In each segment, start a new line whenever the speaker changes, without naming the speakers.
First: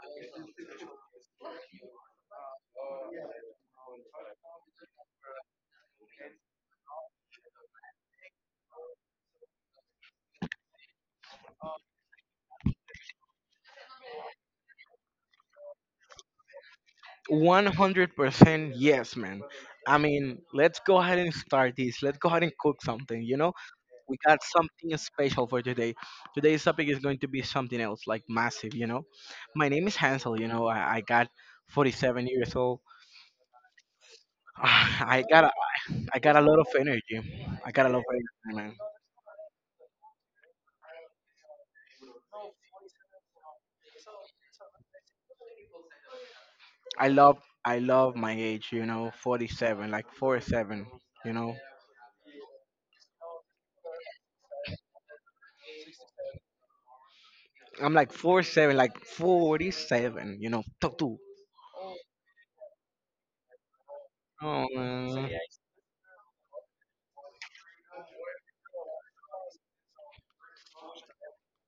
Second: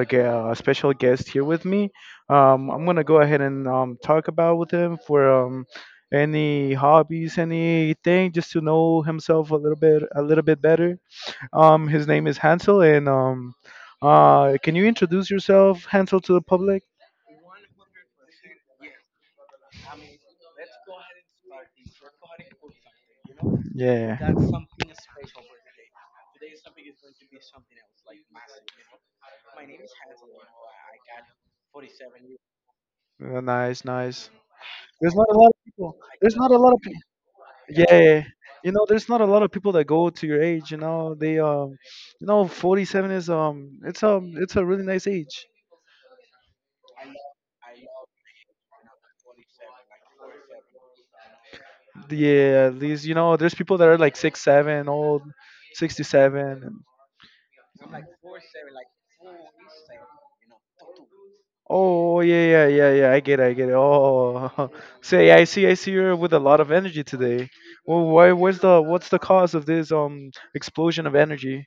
a special guest here with me. I'm gonna go ahead and talk about with him for any hobbies, anything, just to know himself a little bit, better. His name is Hansel, and can you introduce yourself, Hansel, to the public?
100% yes, man. I mean, let's go ahead and start this. Let's go ahead and cook something, you know?
Yeah.
We got something special for today. Today's topic is going to be something else, like massive, you know? My name is Hansel, you know? I got 47 years old.
Nice, nice. There's
I
not a
got
lot
a,
of people.
I
There's
got a
not a
lot of
lot of people.
energy. I got a lot of
Yeah,
energy,
you
man.
know, there's not a lot of people that go to your age. You know, they, 47 is it's a really nice age.
I love I love my age, you know, 47, like 47, you know?
Yeah, these, there's people that are like six, seven, old, 67.
I'm like 47, like 47, you know? Tutu.
Oh, yeah, yeah, yeah, yeah. I get it, I get it.
Oh,
Oh,
man.
say, I see you're with a lot of energy today. Well, why? What's the cause of this explosion of energy?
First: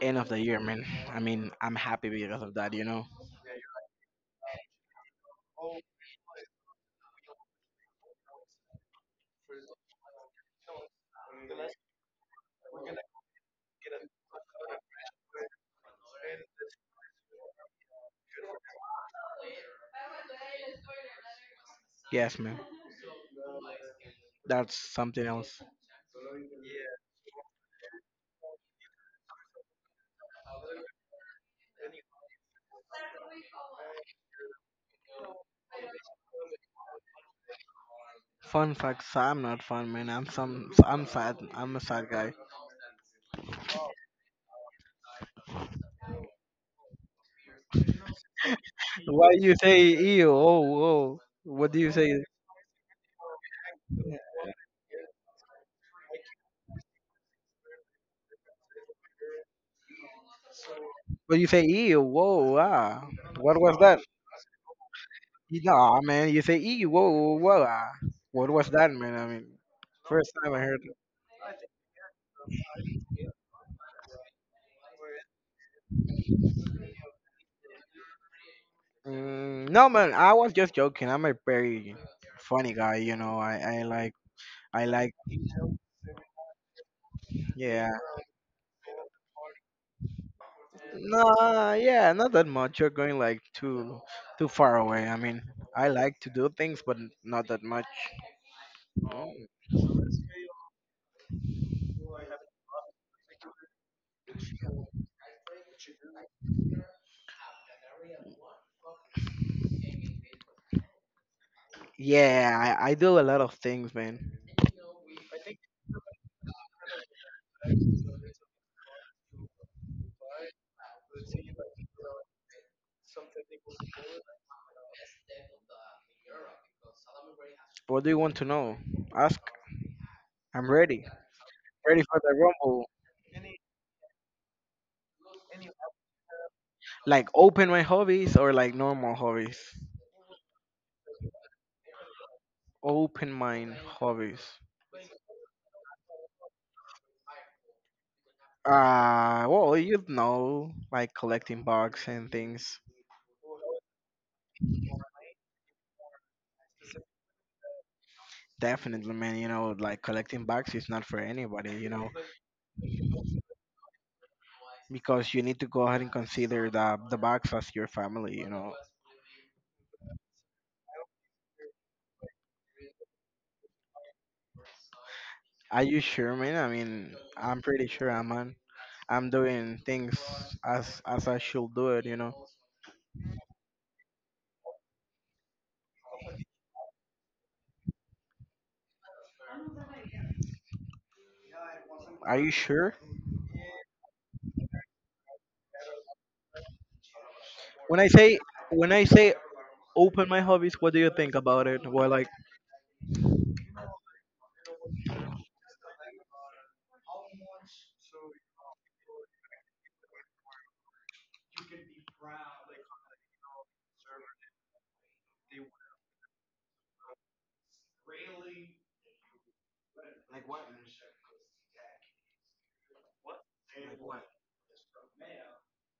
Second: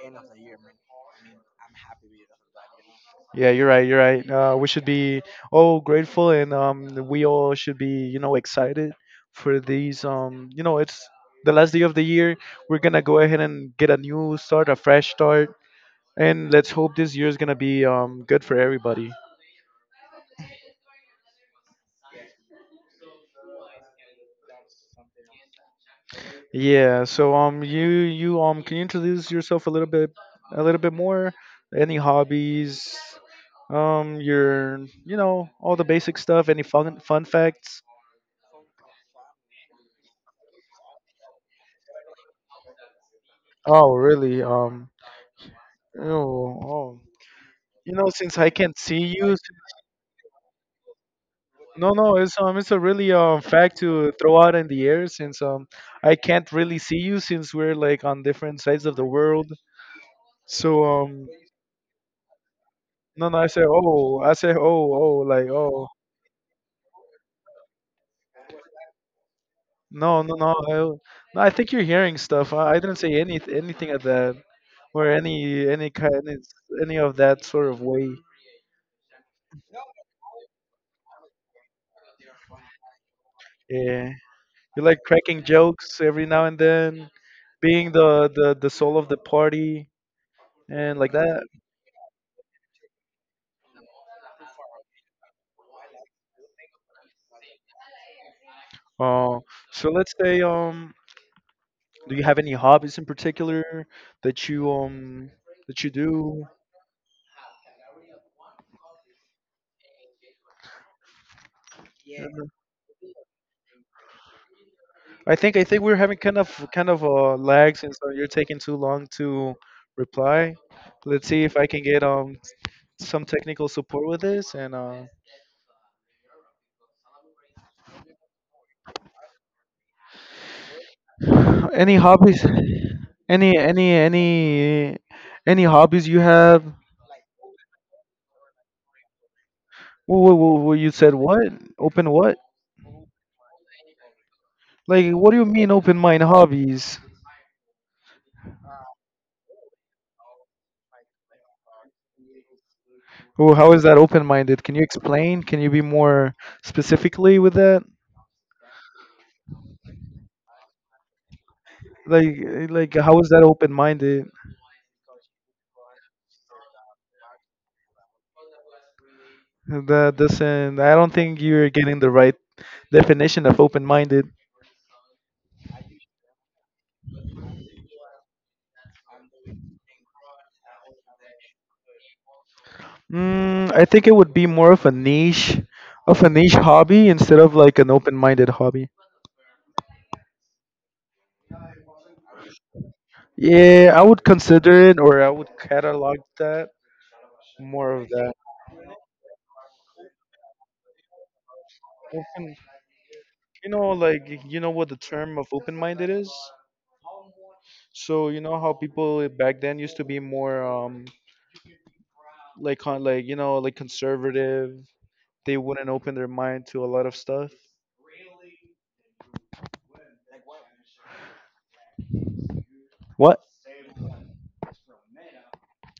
End of the year, man. I mean, I'm happy because of that, you know.
Yeah, you're right, you're right. We should be all grateful, and we all should be, you know, excited for these, it's the last day of the year. We're gonna go ahead and get a new start, a fresh start, and let's hope this year is gonna be good for everybody.
Yes, man. That's something else.
Yeah, so you you can you introduce yourself a little bit, more? Any hobbies? Um your all the basic stuff, any fun facts?
Fun facts. I'm not fun, man. I'm some. I'm sad. I'm a sad guy.
Oh, really? Oh, oh. You know, since I can't see
Why
you,
you say ew? Oh, whoa. What do you
no,
say?
no, it's a really fact to throw out in the air, since I can't really see you, since we're like on different sides of the world. So
But you say ew. Whoa. Ah.
no, no, I
What
said
was that?
oh, oh, like oh.
Nah, man. You say ew. Whoa. Whoa. Ah. What was that, man? I mean,
No,
first
no, no.
time I heard.
No, I think you're hearing stuff. I didn't say anything of that, or any kind, any of that sort of way.
Mm, no, man. I was just joking. I'm a very funny guy. You know.
Yeah, you
I
like
like.
cracking jokes every now and then,
Yeah.
being the soul of the party and like that.
No, yeah, not that much. You're going like too far away. I mean, I like to do things, but not that much. Oh.
Uh, so let's say, do you have any hobbies in particular that you um that you do?
Yeah, I do a lot of things, man.
I think we're having kind of lags, and so you're taking too long to reply. Let's see if I can get some technical support with this. And
What do you want to know? Ask. I'm ready.
any
Ready for the
hobbies,
rumble.
any any any any hobbies you have?
Like open my hobbies or like normal hobbies?
Whoa, whoa, whoa, you said what? Open what?
Open mind hobbies.
Like, what do you mean open mind hobbies?
Well, you know, like collecting bugs and things.
Well, how is that open minded? Can you explain? Can you be more specifically with that?
Definitely, man. You know, like collecting bugs is not for anybody. You know,
like like, how is that open minded?
because you need to go ahead and consider the box as your family. You know,
That doesn't. I don't think you're getting the right definition of open minded.
are you sure, man? I mean, I'm pretty sure I'm on. I'm doing things as I should do it. You know,
Mm, I think it would be more of a niche, hobby instead of like an open minded hobby.
are you sure?
Yeah, I would consider it, or I would catalog that more
When I
of that.
say when I say open my hobbies, what do you think about it? Well,
Open, like you know what the term of open minded is. So you know how people back then used to be more like like, like conservative. They wouldn't open their mind to a lot of stuff. What?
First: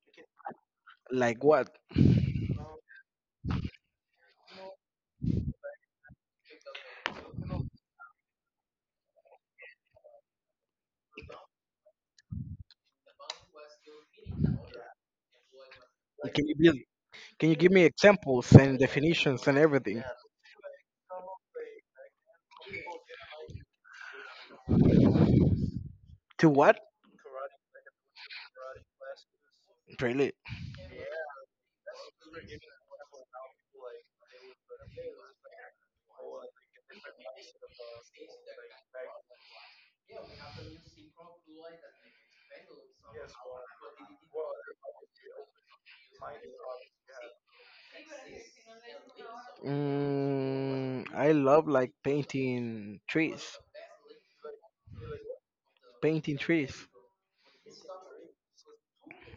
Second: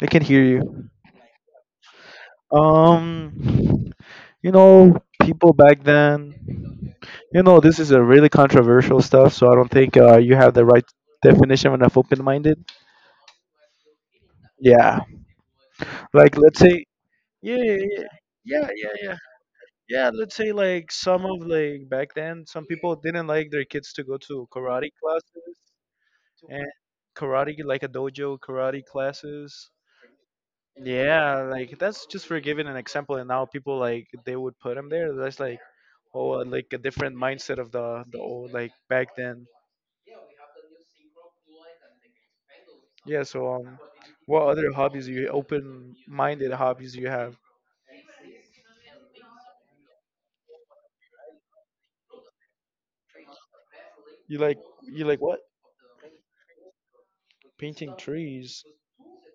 I can hear you.
like what?
Um, you know, people back then, you know, this is a really controversial stuff, so I don't think you have the right definition of open minded. Yeah. Like,
Can you
let's
give
say,
can you
yeah,
give
yeah,
me
yeah,
examples
yeah,
and
yeah, yeah.
definitions and everything?
Yeah, let's say, like some of, like, back then, some people didn't like their kids to go to karate classes,
To
and
what?
karate, like a dojo karate classes.
Really?
Yeah, like, that's just for giving an example, and now people, like, they would put them there. That's like, oh, like a different mindset of the old, like back then. Yeah. So, what other hobbies do you open minded hobbies you have?
Mm, I love like painting trees.
You like you like what?
Painting trees.
Painting trees.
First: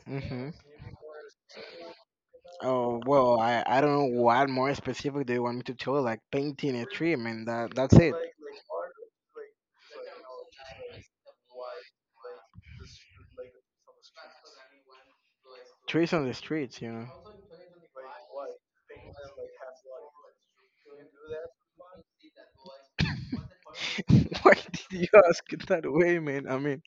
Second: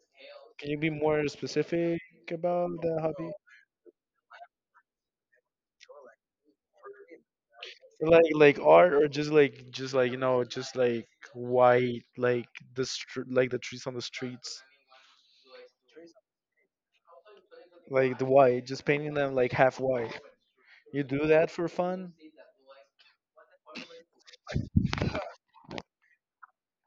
Mm-hmm.
Can you be more specific about the
Oh
hobby?
well, I don't know what more specific do you want me to tell? Like painting a tree. I mean that that's it.
Like art, or just like, white, like like the trees on the streets,
Trees on the streets, you know.
like the white, just painting them like half white. You do that for fun?
Why did you ask it that way, man? I mean,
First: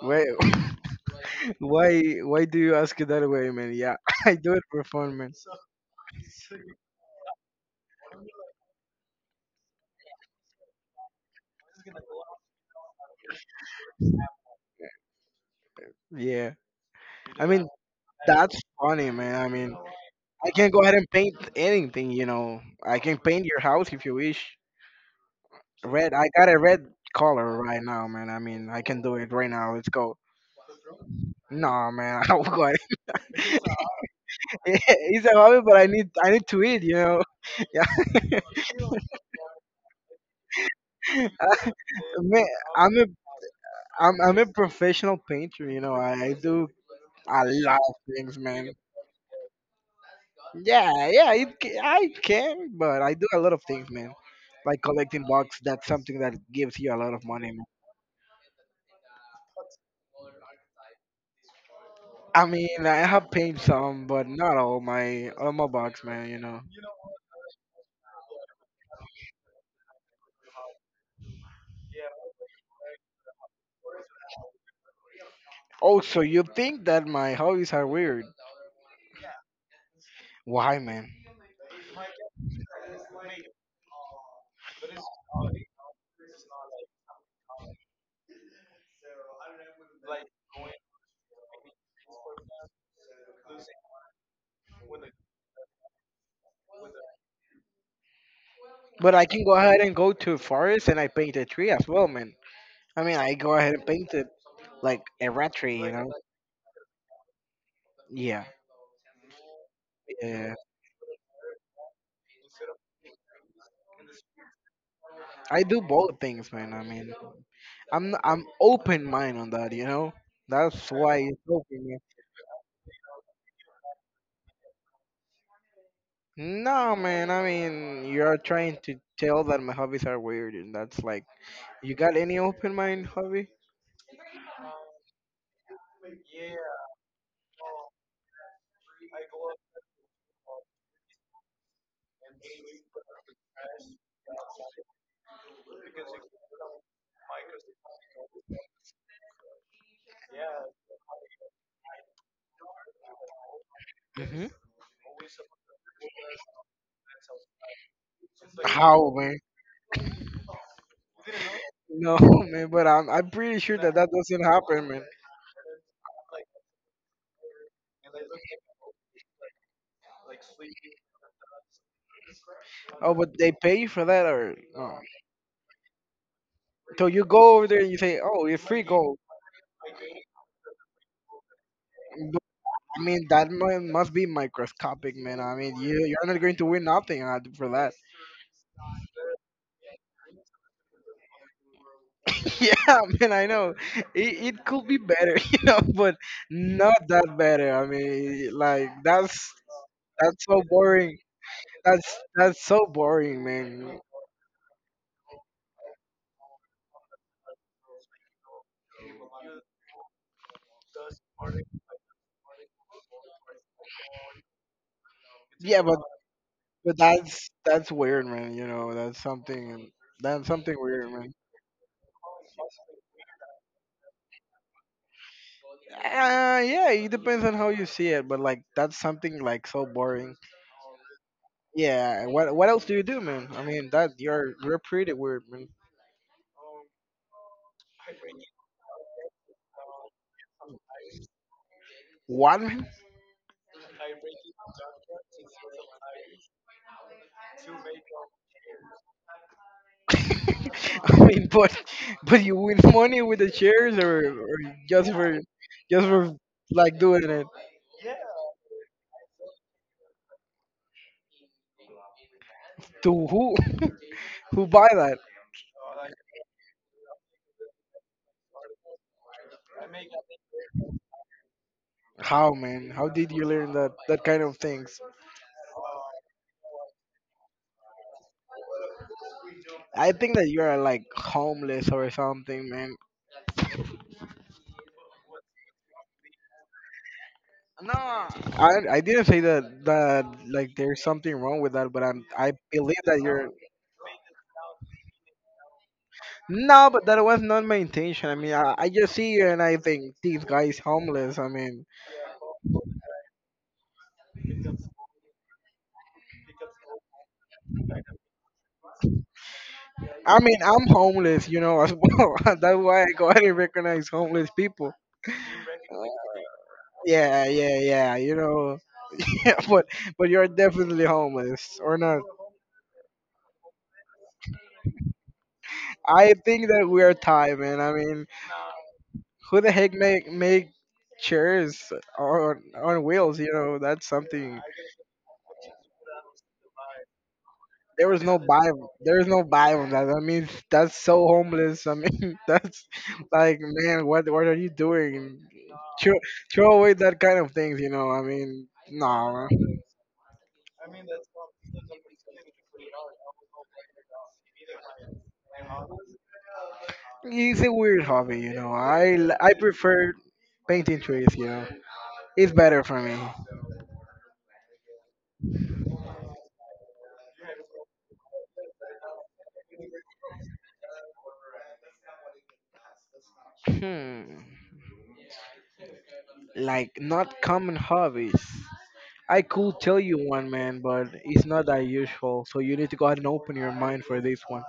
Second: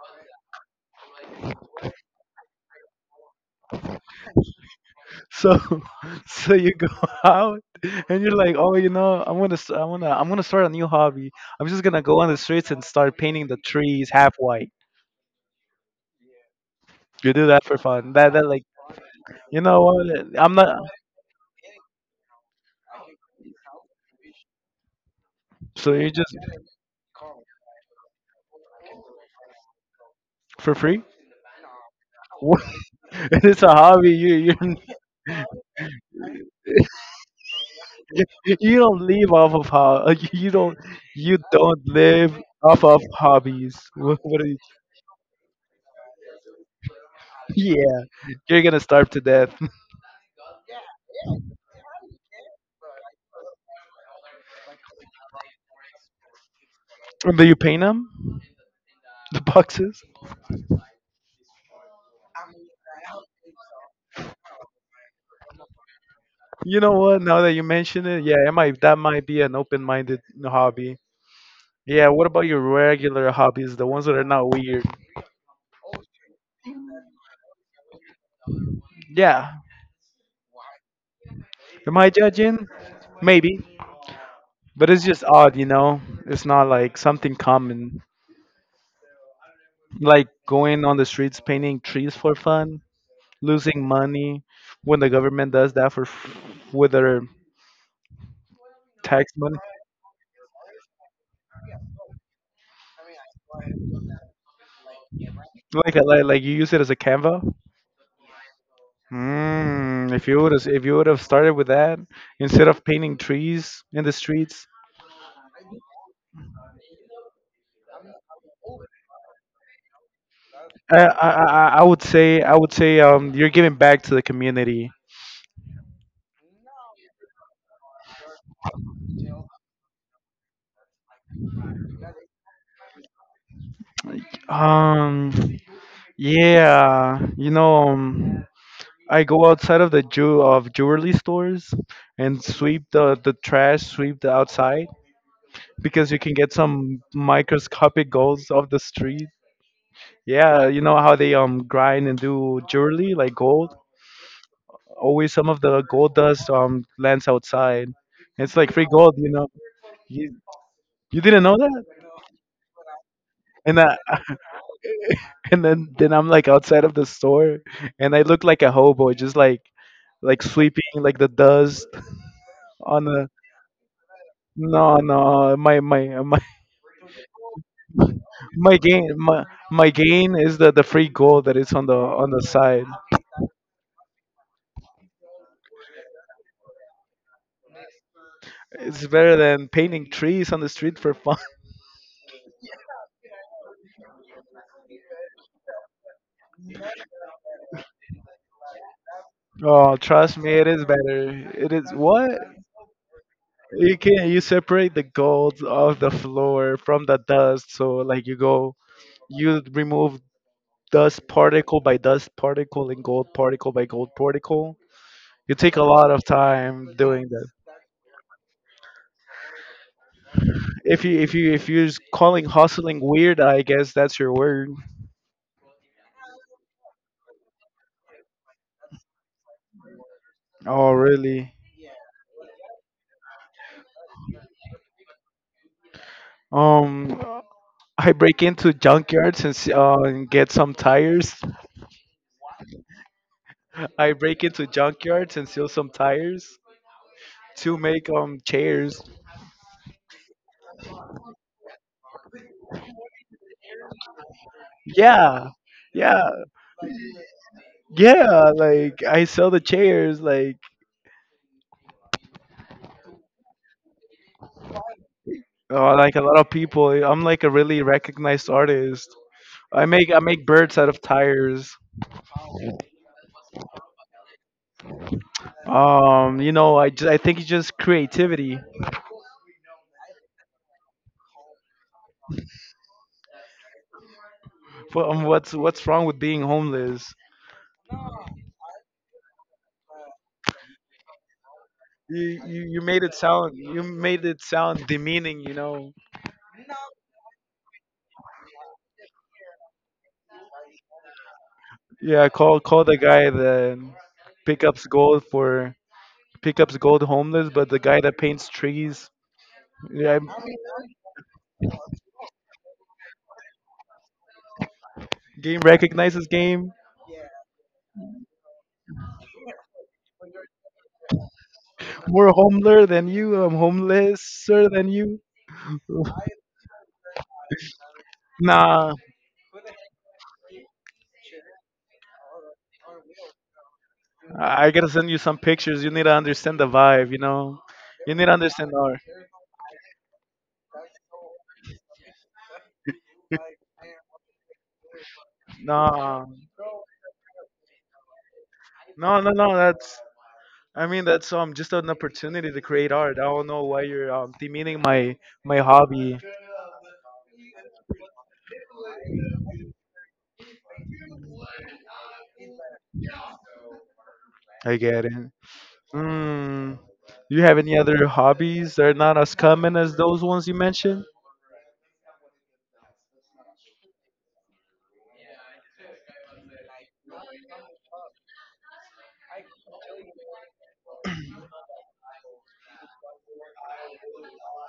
why why do you ask it that way, man? Yeah, I do it for fun, man.
So, you go out, and you're like, oh, I'm gonna start a new hobby. I'm just gonna go on the streets and start painting the trees half white.
Yeah,
You
I
do that
mean
for fun. That,
that's
like,
funny, man. I
you
mean
know what?
I
I'm
can
not.
go ahead and paint anything, you know. I can paint your house if you wish.
So you
Red, I
just,
got a red collar right now, man. I mean, I can do it right now. Let's go.
for free?
No, man, I'm
What?
going.
It's a hobby. You
It's a hobby, but I need to eat. You know, yeah.
you don't live off of how you don't live
Man,
off
I'm
of
a
hobbies.
I'm
What
a
are you,
professional painter. You know, I do a lot of
yeah,
things,
you're
man.
gonna starve to death.
Yeah, yeah, I can, but I do a lot of things, man. Like collecting bucks, that's something that gives you a lot of
Do you
money.
paint them? The boxes?
I mean, I have paid some, but not all my bucks, man. You know.
You know what? Now that you mention it, yeah, it might that might be an open-minded hobby. Yeah. What about your regular hobbies? The ones that are not weird.
Oh, so you think that my hobbies are weird?
Yeah.
Why, man?
Am I judging? Maybe, but it's just odd, you know? It's not like something common. Like going on the streets painting trees for fun, losing money when the government does that for with their
But I
tax
can go
money.
ahead and go to a forest and I paint a tree as well, man. I mean, I go ahead and paint it like a rat tree, you
Like,
know?
like, you use it as a canva.
Yeah,
Mm,
yeah.
if you would have started with that instead of painting trees in the streets,
I do both things, man. I mean, I'm open mind on that, you know. That's why it's open.
I would say, you're giving back to the community.
No, man. I mean, you're trying to tell that my hobbies are weird, and that's like, you got any open mind hobby?
Like, yeah, I go outside of the jewelry stores, and sweep the trash, sweep the outside, because you can get some microscopic golds off the street. Yeah, you know how they grind and do jewelry, like gold.
Hmm.
Always some of the gold dust lands outside. It's like free
How,
gold, you
man?
know. You you didn't know that?
No, man, but I'm pretty sure
And
that
I,
that doesn't happen, man.
and then I'm like outside of the store, and I look like a hobo, just like, sweeping, like the dust on
Oh,
the,
but they pay you for that, or
no, no, my
so you go over there and you say, "Oh, it's
my
free
gain
gold."
my my gain is the free gold that is on the
But,
side.
I mean, that mu- must be microscopic, man. I mean, you're not going to win nothing out for that.
It's better than painting trees on the street for fun.
Yeah, man, I know. It could be better, you know, but not that better. I mean, like
Oh, trust
that's
me,
so
it is
boring.
better. It is what
That's so boring,
you
man.
can, you separate the gold off the floor from the dust. So, like, you remove dust particle by dust particle, and gold particle by gold particle. You take
Yeah,
a
but
lot of time doing.
that's weird, man. You know, that's something. That's something weird, man.
If you're calling hustling weird, I guess that's your word.
Yeah, it depends on how you see it, but like that's something like so boring.
Oh, really?
Yeah, what else do you do, man? I mean, that you're pretty weird, man.
Um, I break into junkyards and and get some tires.
One,
I break into junkyards and steal some tires to make chairs.
I mean, but you win money with the shares or just for
Yeah,
just for
yeah,
like doing it
yeah. Like, I sell the chairs. Like,
to who? Who buy that?
like a lot of people. I'm like a really recognized artist. I make birds out of tires.
How, man? How did you learn that that kind of things?
I think it's just creativity.
I think that you are like homeless or something, man.
Well, what's wrong with being homeless?
I didn't say that that like there's something wrong with that, but I
You
believe
made it
that you're
sound, demeaning,
no, but that was not my intention. I mean, I just see you and I think this guy is homeless.
Yeah, call, call the guy that pickups gold for, pickups gold homeless, but the guy that paints trees. Yeah,
I mean I'm homeless, you know, as well. That's why I go ahead and recognize homeless people.
game
Uh,
recognizes game.
yeah, you know, yeah, but you're definitely homeless or not.
More homeless than you. I'm homelesser than you.
I think that we are tied, man. I mean,
Nah,
who the heck make chairs on wheels? You know, that's something.
I gotta send you some pictures. You need to understand the vibe, you know.
There
You
was
need to
no
understand the
Bible.
art.
There was no Bible. That I mean, that's so homeless. I mean, that's like, man, what are you doing? Throw,
Nah.
throw away that kind of things. You know, I mean,
No, no,
no,
no. That's I mean, that's just an opportunity to create art. I don't know why you're demeaning my hobby.
it's a weird hobby. You know, I prefer painting trees. You know, it's better for me.
I get it. Mm. Do you have any other hobbies that are not as common as those ones you mentioned?
Hmm, like not common hobbies. I could tell you one, man, but it's not that usual. So you need to go ahead and open your mind for this one.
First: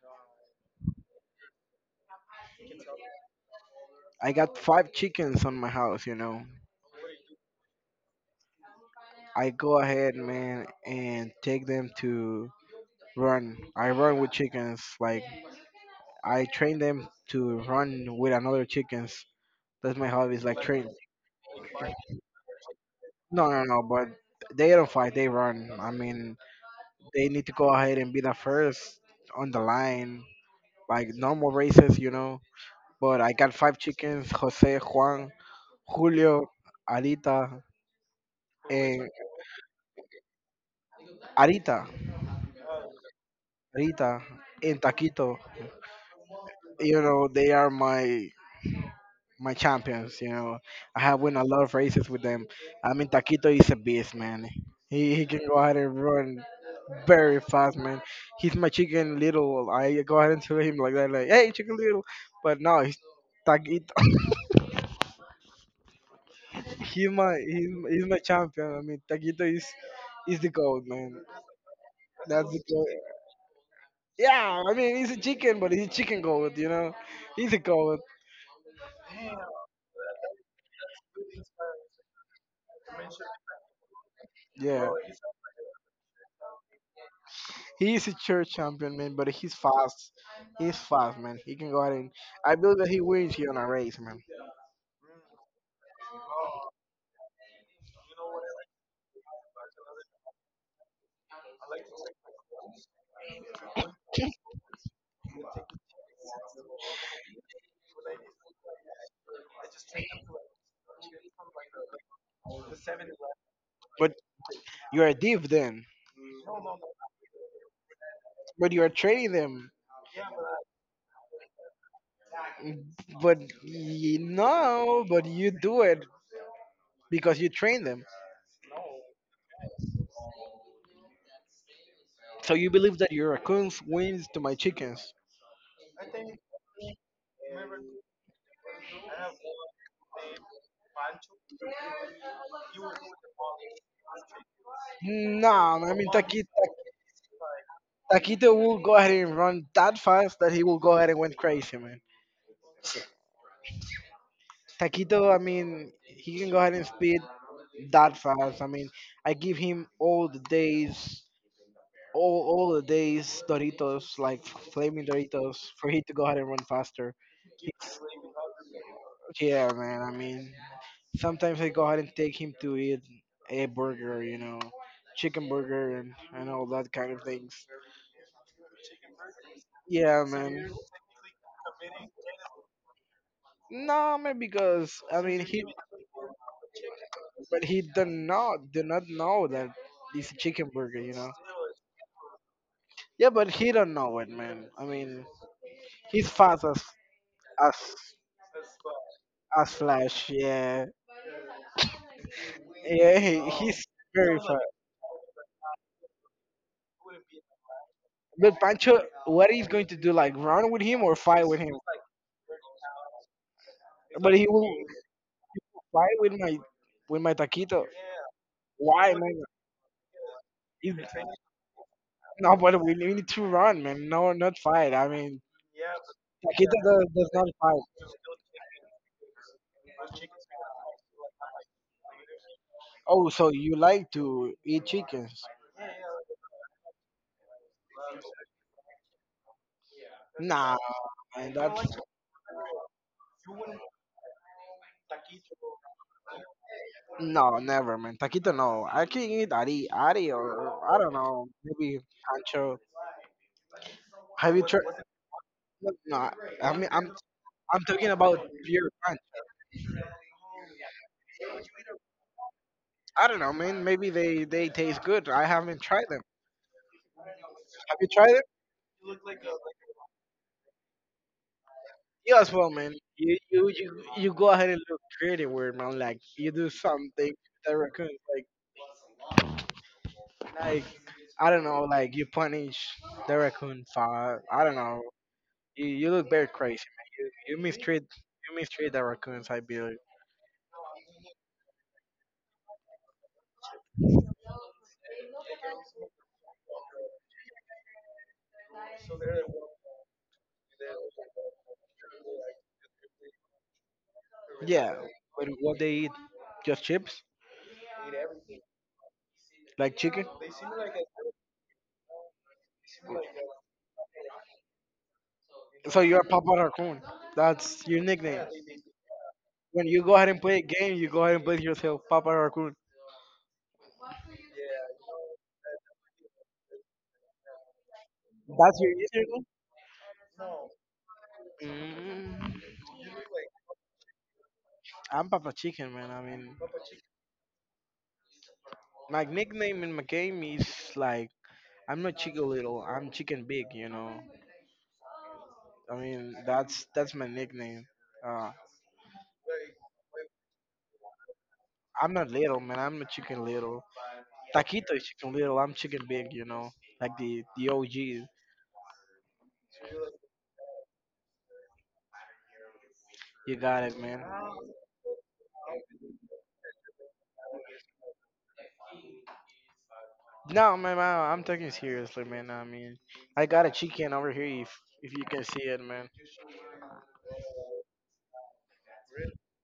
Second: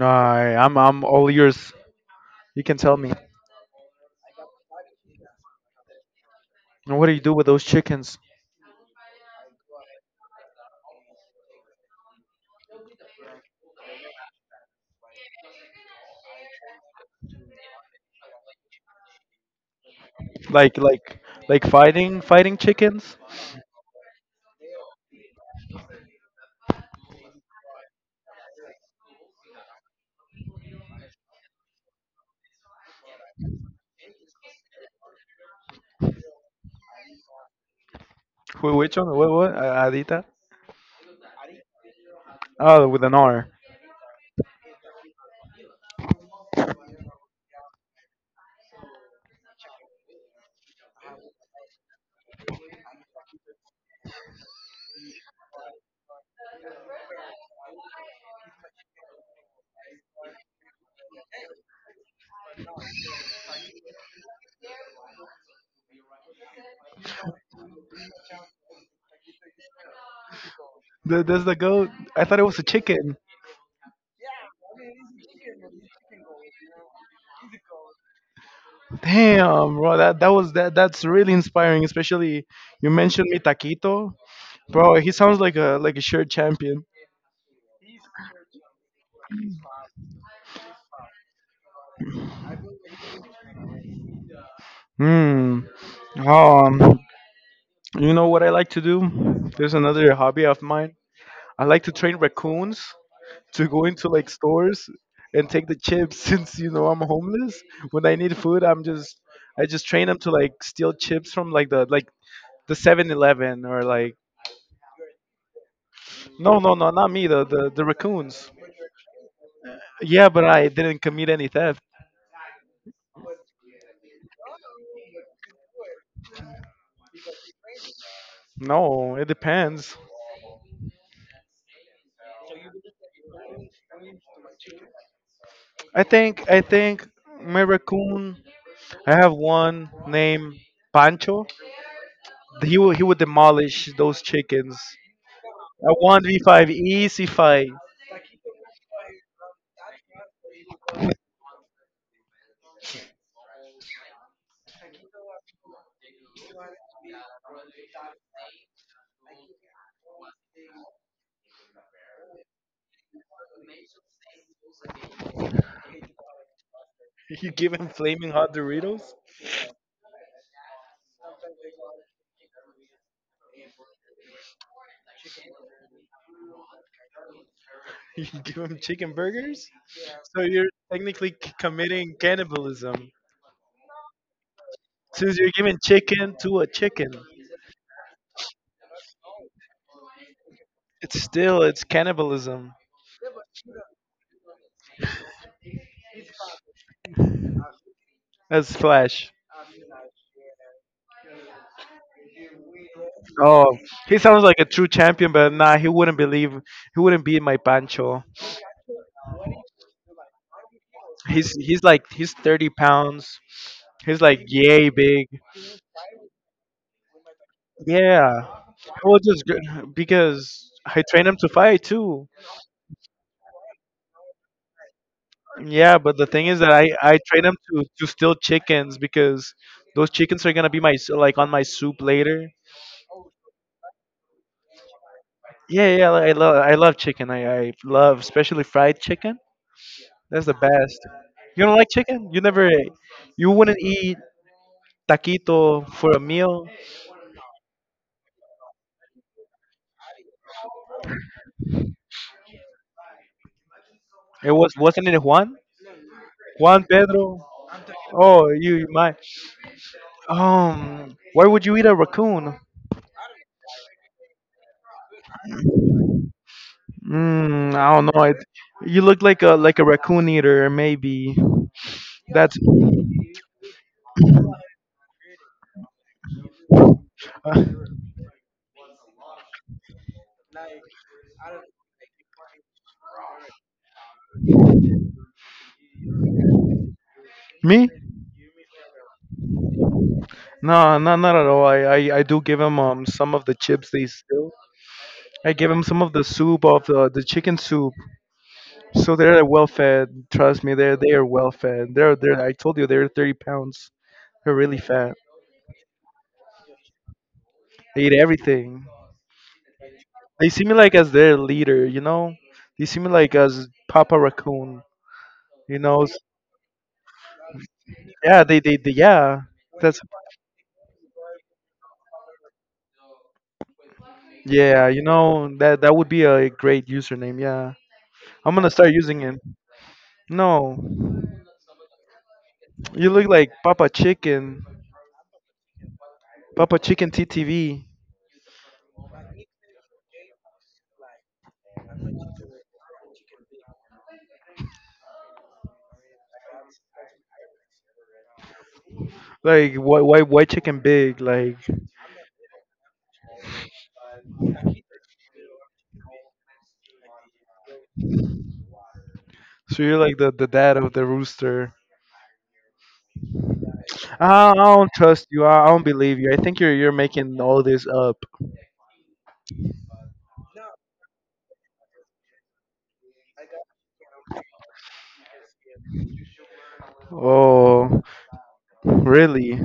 Alright, I'm all yours. You can tell me.
I got five chickens on my house, you know.
And what do you do with those chickens?
I go ahead, man, and take them to run. I run with chickens. Like, I train them to run with another chickens. That's my hobby, is like
Like
train.
like like, fighting chickens?
No, no, no, but they don't fight, they run. I mean, they need to go ahead and be the first on the line, like normal races, you know. But I got five chickens Jose, Juan, Julio, Arita,
Which one?
and
What? What? Adita?
Arita,
Oh, with an R.
Arita, and Taquito. You know they are my champions, you know. I have won a lot of races with them. I mean Taquito is a beast, man. He can go ahead and run very fast, man. He's my chicken little. I go ahead and tell him like that, like hey chicken little. But no, he's Taquito. He's my he's my champion. I mean Taquito is the goat, man.
That's the goat. I thought it
That's
was
the
a
goat.
chicken.
Yeah, I mean he's a chicken but he's a chicken goat, you know. He's a goat.
Damn, bro. That was that. That's really inspiring. Especially you mentioned mi taquito,
Yeah.
bro. He sounds like a sure champion.
He is a church champion, man, but he's fast. He's fast, man. He can go out and I believe that he wins here on a race, man.
Hmm. Um. You know what I like to do? There's another hobby of mine. I like to train raccoons to go into like stores and take the chips. Since, you know, I'm homeless, when I need food, I just train them to, like, steal chips from, like the 7-Eleven, or like,
But you are deep then.
no, no, no, not me, the, the raccoons.
But you are trading them.
Yeah, but I didn't commit any theft.
But you know, but you do it because you train them.
No, it depends.
So your raccoons wins to my chickens.
I think my raccoon. I have one named Pancho. He would demolish those chickens.
Nah, man,
A
I mean
one v five easy fight.
Taquito will go ahead and run that fast that he will go ahead and went crazy, man. Taquito, I mean, he can go ahead and speed that fast. I mean, I give him all the days, all the days Doritos, like flaming Doritos, for he to go ahead and run faster.
You give him flaming hot Doritos.
Yeah, man. I mean, sometimes I go ahead and take him to eat a burger, you know, chicken burger and all that kind of things.
You give him chicken burgers.
Yeah,
So you're
man.
technically committing cannibalism.
No, man, because I
Since
mean
you're giving chicken to a chicken,
but he did not know that it's a chicken burger, you know.
it's cannibalism.
Yeah, but he don't know it, man. I mean, he's fast as
That's Flash.
as Flash. Yeah, yeah,
Oh,
he's
he
very
sounds like
fast.
a true champion, but nah, he wouldn't believe. He wouldn't beat my Pancho.
But Pancho, what he's going to do? Like run with him or fight
He's
with him?
he's like he's 30 pounds. He's
But
like
he will
yay big.
fight with my taquito.
Yeah,
Why,
well,
man?
because
He's,
I train him to fight too.
no, but we need to run, man. No, not fight. I mean,
Yeah, but the thing is that
taquito
I I
does
train
not
him
fight.
to steal chickens because those chickens are gonna be like on my soup later.
Oh, so you like to eat chickens?
Yeah, yeah, like, I love chicken. I love especially fried chicken. That's the
Nah,
best.
man.
You don't like
That's
chicken? You wouldn't eat taquito for a meal.
no, never, man. Taquito, no. I can eat ari, or I don't know, maybe pancho.
It
Have you
was
tried?
wasn't it Juan?
No, no, I
Juan
mean,
Pedro.
I'm talking about
Oh, you
pure
might.
pancho.
Why would you eat a raccoon?
I don't know, man. Maybe they taste good. I haven't tried them.
Mm, I
Have
don't
you
know.
tried
It,
them?
you look like a raccoon eater maybe.
You as
That's
well, man. You go ahead and look creative, weird man. Like you do something the raccoon, like I don't know, like you punish the raccoon for I don't know. You look very crazy, man. You
me?
mistreat the raccoons, I believe.
No, no, not at all. I do give him some of the chips they steal. I give him some of the soup of the chicken soup. So they're well fed. Trust me, they are well fed. They're I told you they're 30 pounds. They're really
Yeah,
fat.
but what they eat? Just chips,
They eat everything.
like chicken.
They see me like as their leader, you know? They see me like as Papa Raccoon. You
So
know?
you're Papa Raccoon. That's your
Yeah,
nickname.
they yeah.
When
That's
you go ahead and play a game, you go ahead and play yourself Papa Raccoon.
yeah, you know, that that would be a great username, yeah. I'm gonna
That's
start
your
using it.
username.
No.
Mm,
You look like Papa Chicken.
I'm Papa Chicken, man. I mean,
Papa Chicken TTV.
my nickname in my game is like I'm not Chicken Little. I'm Chicken Big. You know. I mean, that's my nickname. Uh,
Like why chicken big? Like
I'm not little, man. I'm not Chicken Little. Taquitos chicken little, I'm chicken big, you know. Like the OG. You
so you're like the dad of the rooster.
got it, man.
I don't trust you. I don't believe you. I think you're making all this up.
No, man, I'm taking it seriously, man. I mean, I got a chicken over here if you can see it, man.
Oh, really?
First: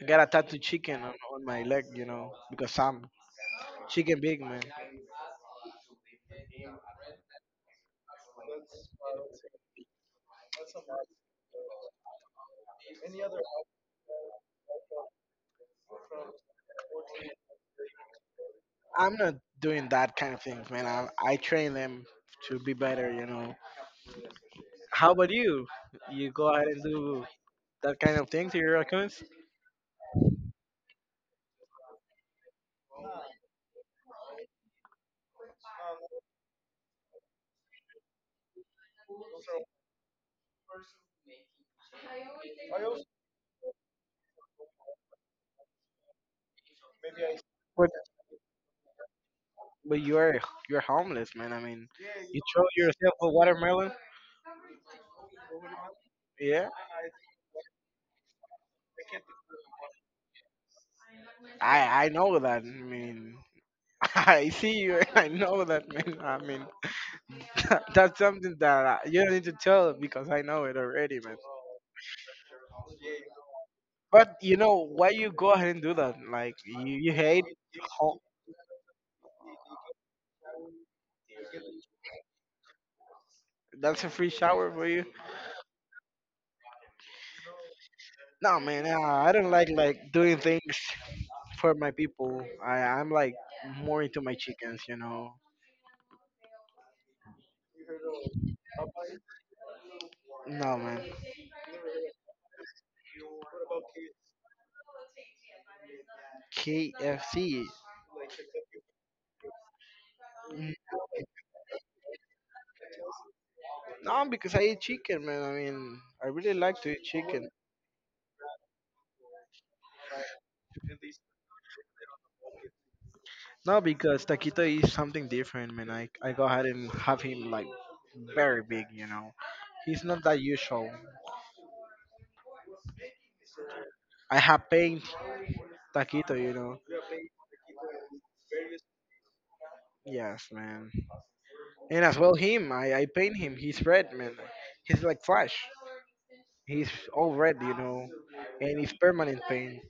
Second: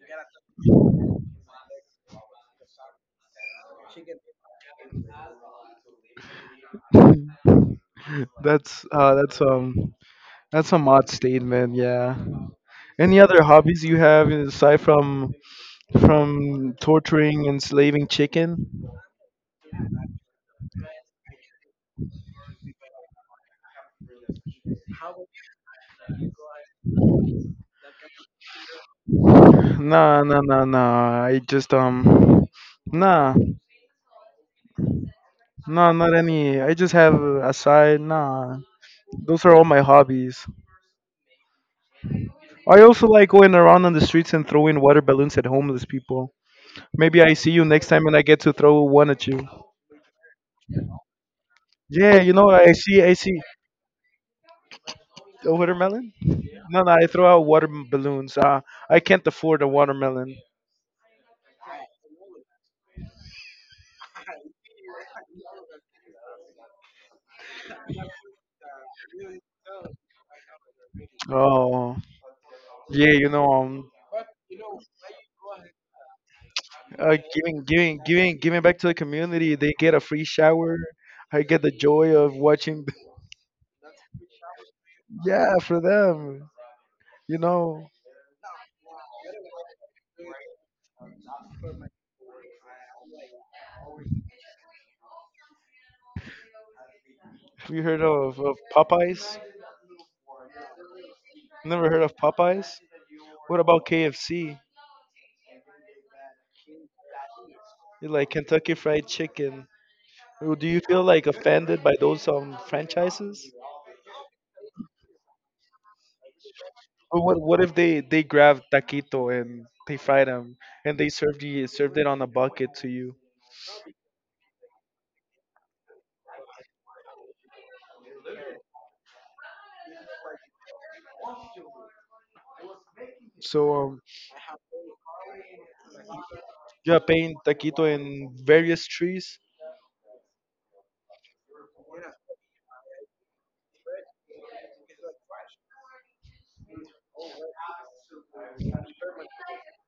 I got a tattoo chicken on my leg, you know, because I'm chicken big, man.
That's that's a mod statement. Yeah. Any other hobbies you have aside from torturing, enslaving chicken?
I'm not doing that kind of things, man. I train them to be better, you know. How about you? You go ahead and do that kind of thing to your raccoons?
Nah. I just nah, nah, not any. I just have a side. Nah, those are all my hobbies. I also like going around on the streets and throwing water balloons at homeless people. Maybe I see you next
But
time and I get to throw one at you.
but you're homeless, man. I mean,
Yeah, you
you
know,
throw
I
yourself a
see
watermelon?
a watermelon.
Yeah.
No, no, I throw out water balloons. I can't afford a watermelon.
I know that. I mean, I see you. And I know that, man. I mean, that's something that you don't need to tell because I know it already, man.
Oh, yeah, you know,
But you know why you go ahead and do that? Like you hate. Ho-
Giving back to the community. They get a free shower. I get the joy of watching.
That's a free shower for you.
yeah, for them. You know,
No, man. I don't like doing things for my people. I'm like more into my chickens, you know.
have you heard of Popeyes?
No, man.
Never heard of Popeyes? What about KFC?
KFC.
You like Kentucky Fried Chicken. Well, do you feel like offended by those franchises?
No, because I eat chicken, man. I mean, I really like to eat
But
chicken.
what if they grab taquito and they fried them and they served you served it on a bucket to you?
No, because Taquito is something different, man. I go ahead and have him like very big, you know. He's not that usual.
So um,
I have paint Taquito, you know.
you are paying taquito in various trees.
Yes, man. And as well him, I paint him. He's red, man. He's like Flash. He's all red, you know, and it's permanent paint.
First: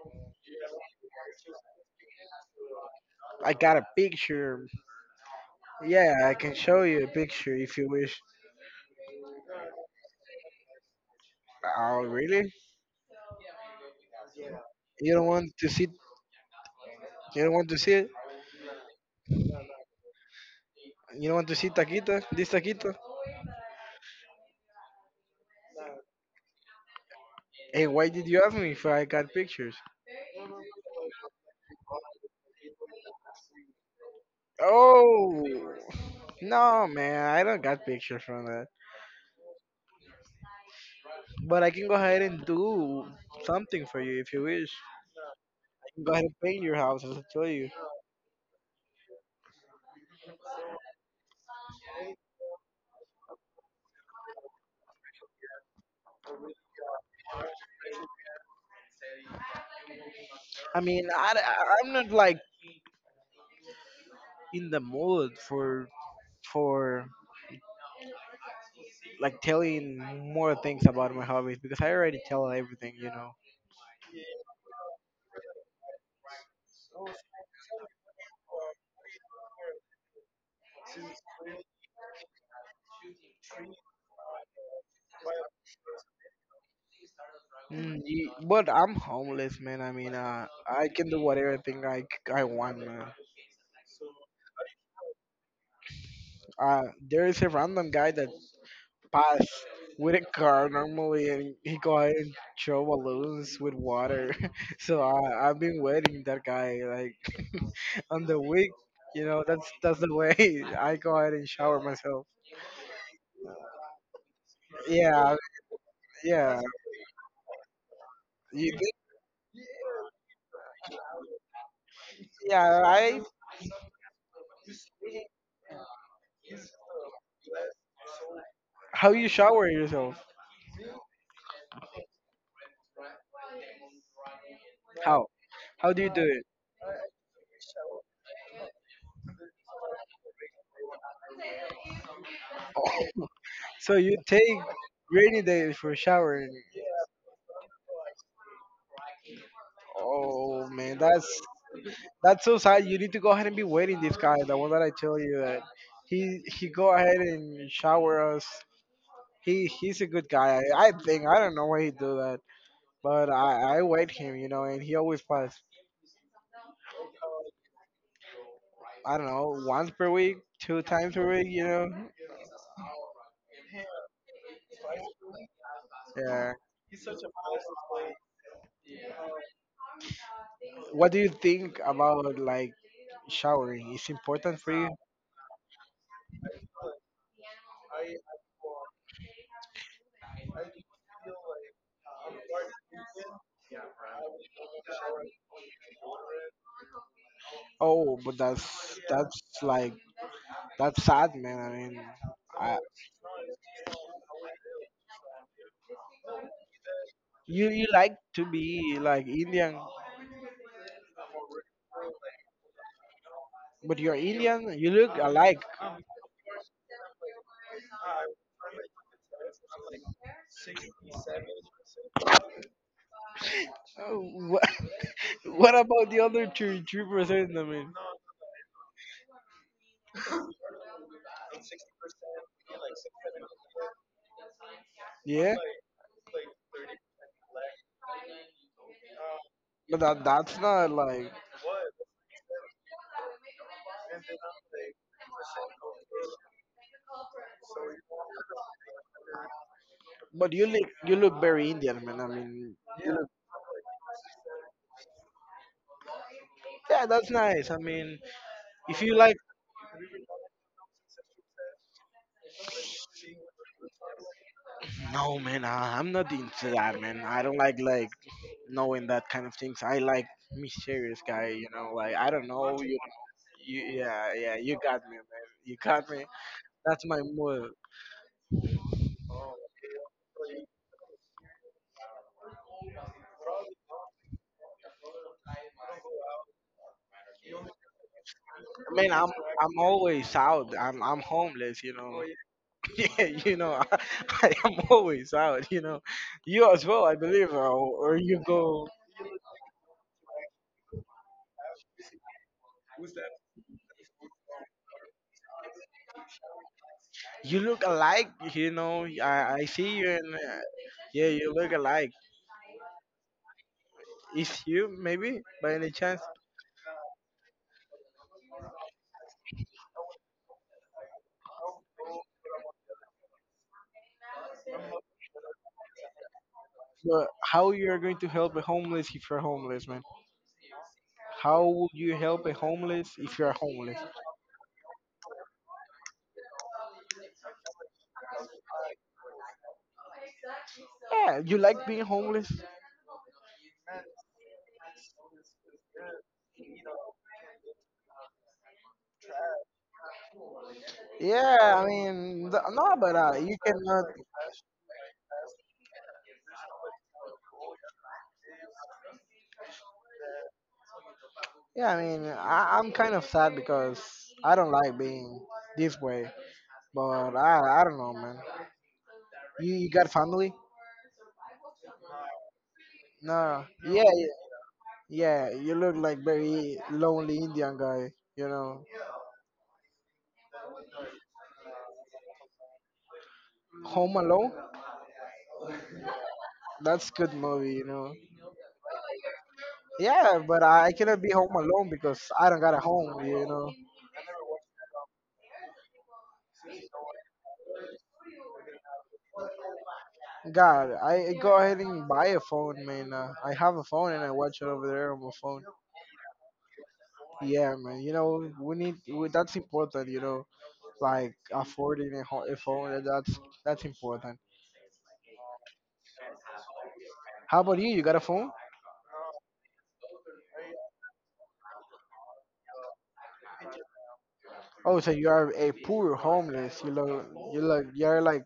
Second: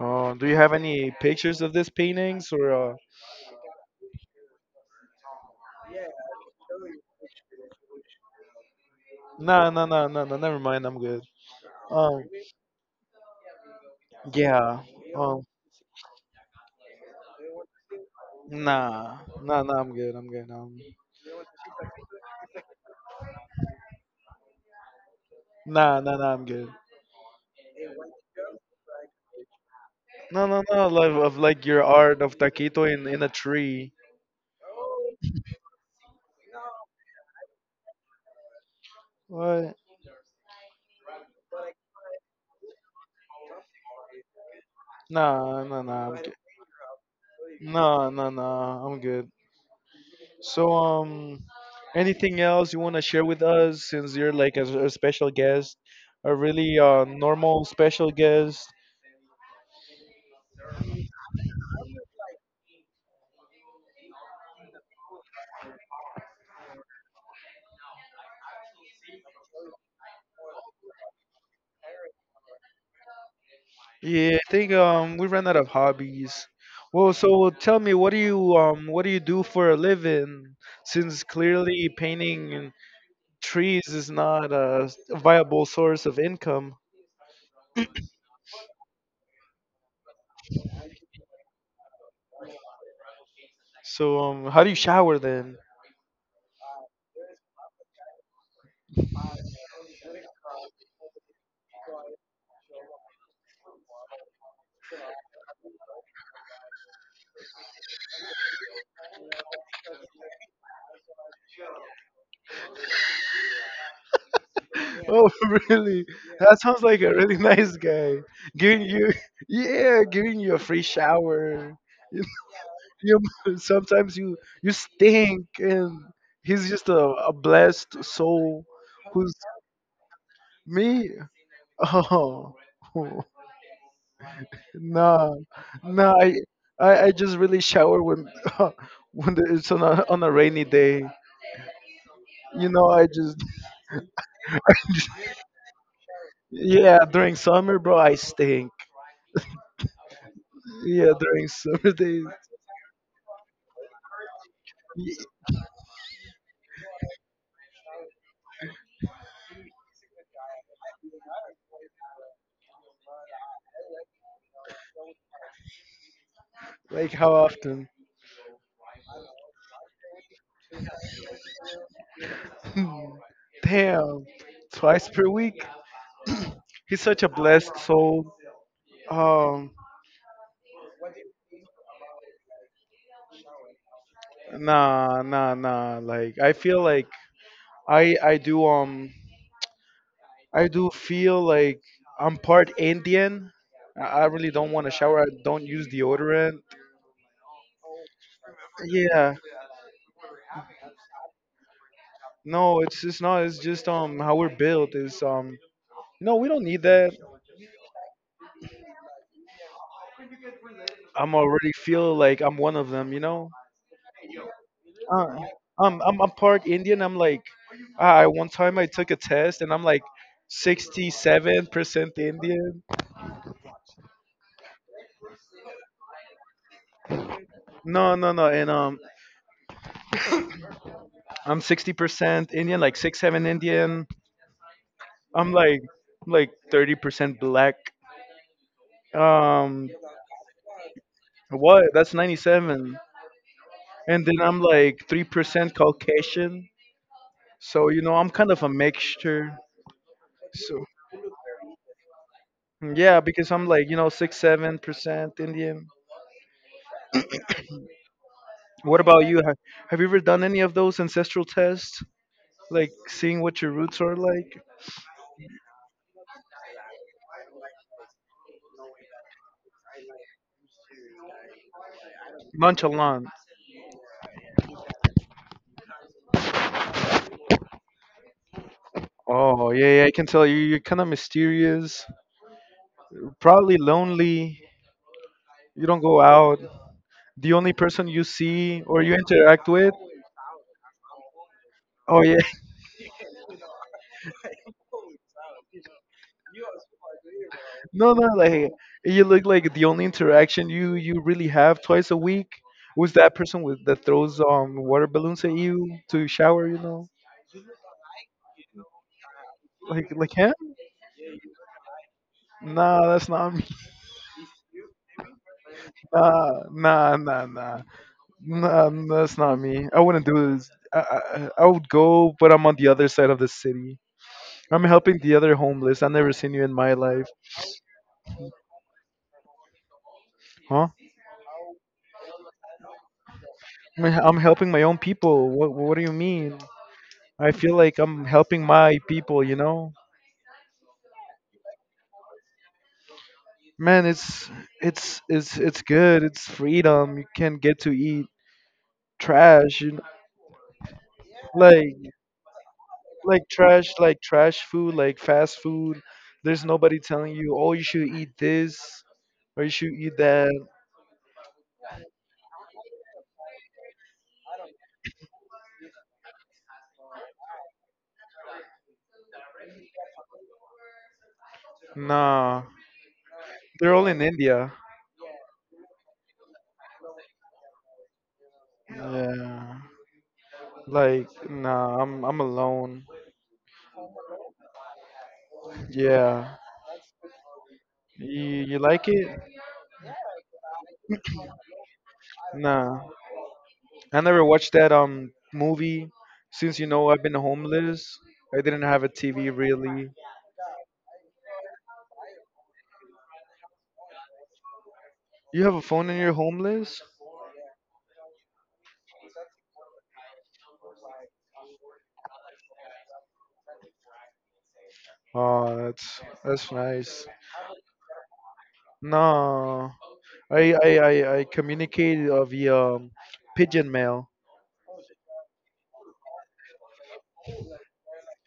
Do you have any pictures of these paintings or?
I got a picture. Yeah, I can show you a picture if you wish.
No, no, no, no, no. Never mind. I'm good.
Oh,
Um,
really?
yeah.
You don't
Um,
want to see? You don't want to see it?
nah, nah, nah. I'm good.
You don't want to see Taquita? This Taquita?
Nah, nah, nah. I'm good.
And why did you ask me if I got pictures?
No, no, no. Like of like your art of taquito in a tree.
Oh, no, man, I don't got pictures from that.
What?
But I can go ahead and do something for you if you wish.
Nah, nah,
I can
nah.
go
I'm
ahead
good.
and paint your house, as I told you.
No, no, no. I'm good. So. Anything else you want to share with us since you're like a special guest, a really normal special guest?
I mean, I am not like in the mood for like telling more things about my hobbies because I already tell everything, you know.
Yeah, I think we ran out of hobbies. Well, so tell me, what do you do for a living? Since clearly painting trees is not a viable source of income.
Mm, ye- but I'm homeless, man. I mean, I can do whatever thing I, c- I want, man.
So how do you shower then?
Uh, there is a random guy that passed with a car normally, and he go ahead and throw balloons with water. So I, I've been waiting that guy like on the week. You know, that's the way I go ahead and shower myself.
Oh,
Yeah,
really? That
yeah.
sounds like a really nice guy.
You
Giving
think?
you yeah, giving you a free shower.
Yeah,
you
I.
sometimes you stink and he's just a blessed soul
How you
who's
shower yourself?
me oh
How?
no
How do you
no
do it?
I just really shower when when it's on a rainy day you know I just
So you take rainy days for showering.
yeah during summer bro I stink
Oh man,
yeah
that's
during summer days
that's so sad. You need to go ahead and be waiting this guy, the one that I tell
y-
you that he go ahead and shower us. He's a good guy. I think I don't know why he do that, but I wait him, you know, and he always pass.
like how often
I don't know, once per week, two times per week, you know.
damn twice per week.
Yeah.
He's such a blessed soul. Um,
What do you think about like showering? It's important for you?
nah, nah, nah. Like I feel like I I do um I do feel like I'm part Indian. I really don't want to shower. I don't use deodorant.
Oh, but that's
Yeah.
that's like that's sad, man. I mean, I,
No, it's not. It's just how we're built is you know we don't need that.
you like to be like Indian,
I'm already feel like I'm one of them. You know.
but you're Indian. You look
Uh,
alike. Oh,
I'm part Indian. I one time I took a test and I'm like 67% Indian.
wha- what about the other two three percent? I mean,
No, no, no. And I'm 60% Indian, like six seven Indian. I'm
yeah,
like 30% black. Um,
but that that's not like.
what? That's 97. And then I'm like 3% Caucasian. So you know, I'm kind of a mixture.
But you
So
look you look very Indian, man. I mean, you
yeah,
look
because I'm like you know six seven% Indian.
yeah, that's nice. I mean,
What
if you
about
like
you? Ha- Have you ever done any of those ancestral tests, like seeing what your roots are like?
No, man, I'm not into that, man. I don't like knowing that kind of things. I like mysterious guy, you know. Like I don't know.
Nonchalant.
You, yeah, yeah, you got me, man. You got me. That's my mood.
Oh yeah, yeah. I can tell you, you're kind of mysterious, probably lonely. You don't go out. The only person you see or
Man,
you
I'm
interact
I'm
with.
always out. I'm homeless, you
Oh
know.
yeah.
Yeah, you know, I am always out, you know. You as well, I believe, or,
No,
or
no.
you
Like
go.
you look like the only interaction you really have twice a week was that person with that throws water balloons at you to shower. You know,
You look alike, you know. I see you
like
and
him.
yeah, you look alike.
Nah, that's not me.
Is you maybe by any chance?
Nah, nah, nah, nah, nah. That's not me. I wouldn't do this. I would go, but I'm on the other side of the city. I'm helping the other homeless. I've never seen you in my life,
So how you are going to help a homeless if you're homeless, man?
huh?
How would you help a homeless if you're homeless?
I'm helping my own people. What do you mean? I feel like I'm helping my people. You know,
Yeah, you like being homeless?
man. It's good. It's freedom. You can not get to eat trash. You know?
Yeah, I
Like
mean, th- no, but you cannot.
like trash food, like fast food. There's nobody telling you, oh, you should eat this or you should eat that.
Yeah, I mean, I, I'm kind of sad because I don't like being this way. But I don't know, man. You got family?
Nah,
No.
they're all
Yeah,
in
yeah.
India.
Yeah, you look like very lonely Indian guy, you know.
Yeah, like nah, I'm alone.
Home Alone,
Yeah,
that's good movie, you know.
you you like it?
Yeah, but I cannot be home alone because I don't got a
Nah,
home, you know.
I never watched that movie. Since you know I've been homeless, I didn't have a TV really.
God, I go ahead and buy a phone, man. I have a phone and I watch it over there on my
You
phone.
have a phone in your home, Liz?
Yeah, man. You know, we, that's important. You know, like affording a, ho- a phone. And that's important.
Oh, that's nice.
How about you? You got a phone?
No, I communicate via pigeon mail.
Oh, so you are a poor homeless. You look you're like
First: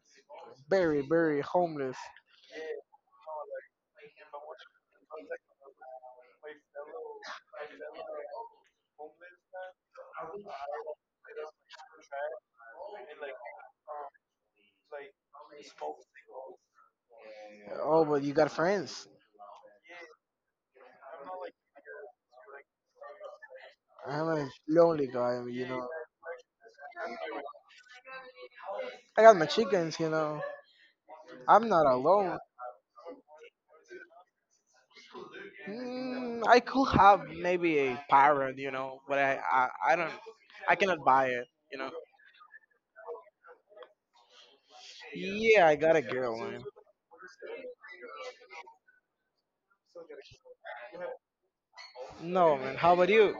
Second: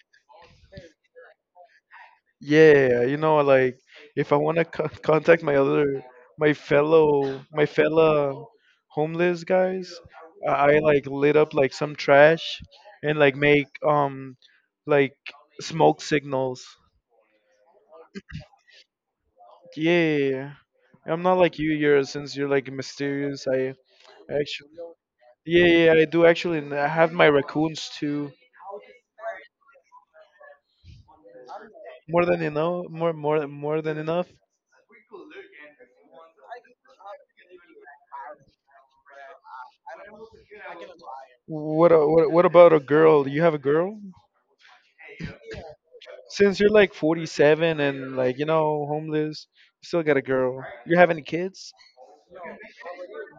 very, very homeless.
Yeah, you know, like if I want to contact my fella homeless guys, I like lit up like some trash and like make like smoke signals.
Oh, but you got friends.
Yeah, I'm not like you, you're since you're like mysterious. I
I'm a
actually,
lonely guy,
yeah,
you know.
yeah, I do actually. And I have my raccoons too.
I got my chickens, you know. I'm not
More
alone.
than enough. More than enough.
Mm, I could have maybe a parrot, you know, but I don't, I cannot buy it, you know.
What, what about a girl? You have a girl?
Yeah, I got a girl,
Since
man.
you're like 47 and like you know homeless, you still got a girl. You have any kids?
No, man. How about you?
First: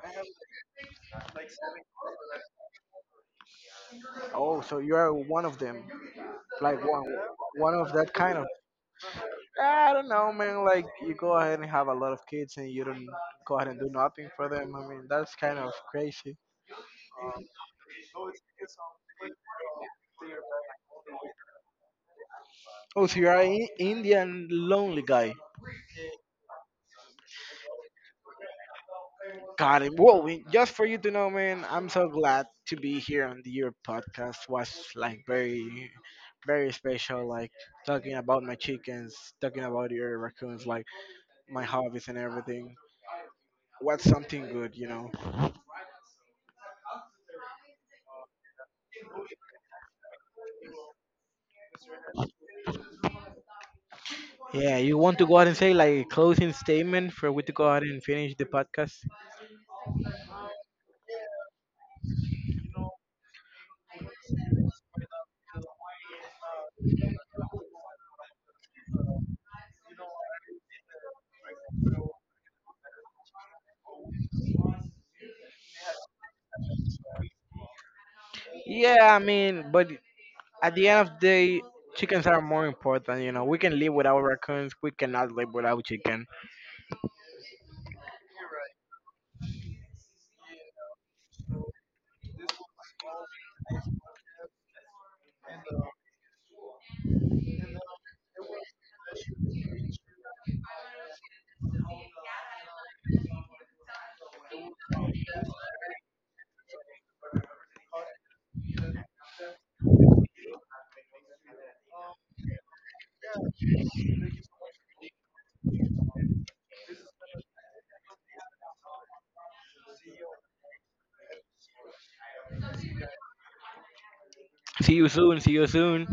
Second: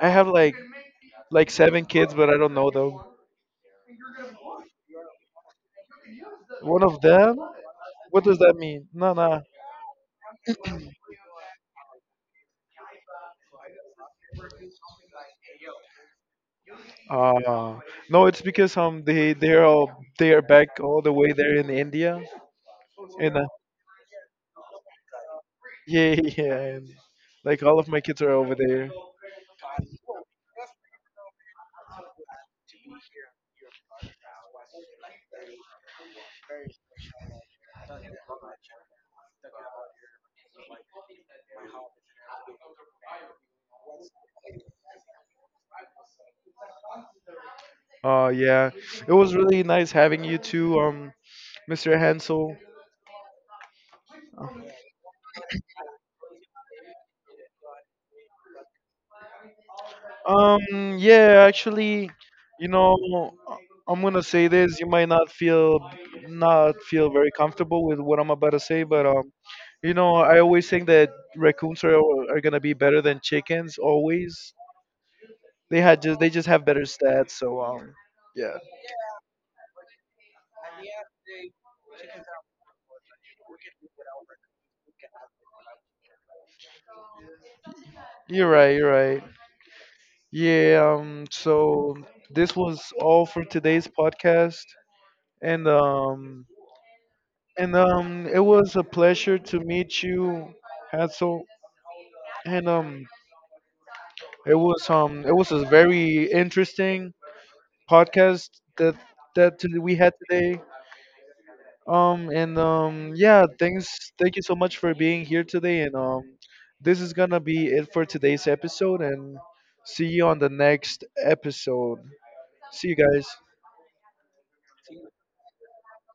I have like seven kids, but I don't know them.
Oh, so you are one of them, like
One of
one,
them?
one of that
What does
kind of.
that mean? No, no.
I don't know, man. Like you go ahead and have a lot of kids and you don't go ahead and do nothing for them. I mean, that's kind of crazy.
Uh, no, it's because they are all, they are back all the way there in India,
Oh, so you're
and
an Indian lonely guy.
yeah, yeah, and like all of my kids are over there.
Got it. Well, we- just for you to know, man, I'm so glad to be here on the, your podcast. Was like very special. Like talking about my chickens, talking about your raccoons, like my hobbies and everything. What's something good, you know?
Oh yeah, it was really nice having you too, Mr. Hansel.
Yeah, you want to go out and say like a closing statement for we to go out and finish the podcast?
Yeah, actually, you know, I- I'm gonna say this. You might not feel very comfortable with what I'm about to say, but you know, I always think that raccoons are gonna be better than chickens. Always, they just have better stats. So yeah,
Yeah, I mean, but at the end of the day, chickens are more important. You know, we can live without raccoons. We cannot live without chicken.
you're right. You're right. Yeah, so this was all for today's podcast, and um, and it was a pleasure to meet you, Hansel, and it was a very interesting podcast that we had today. And yeah, thanks, thank you so much for being here today, and this is gonna be it for today's episode, and see you on the next episode. See you guys.
See you soon. See you soon.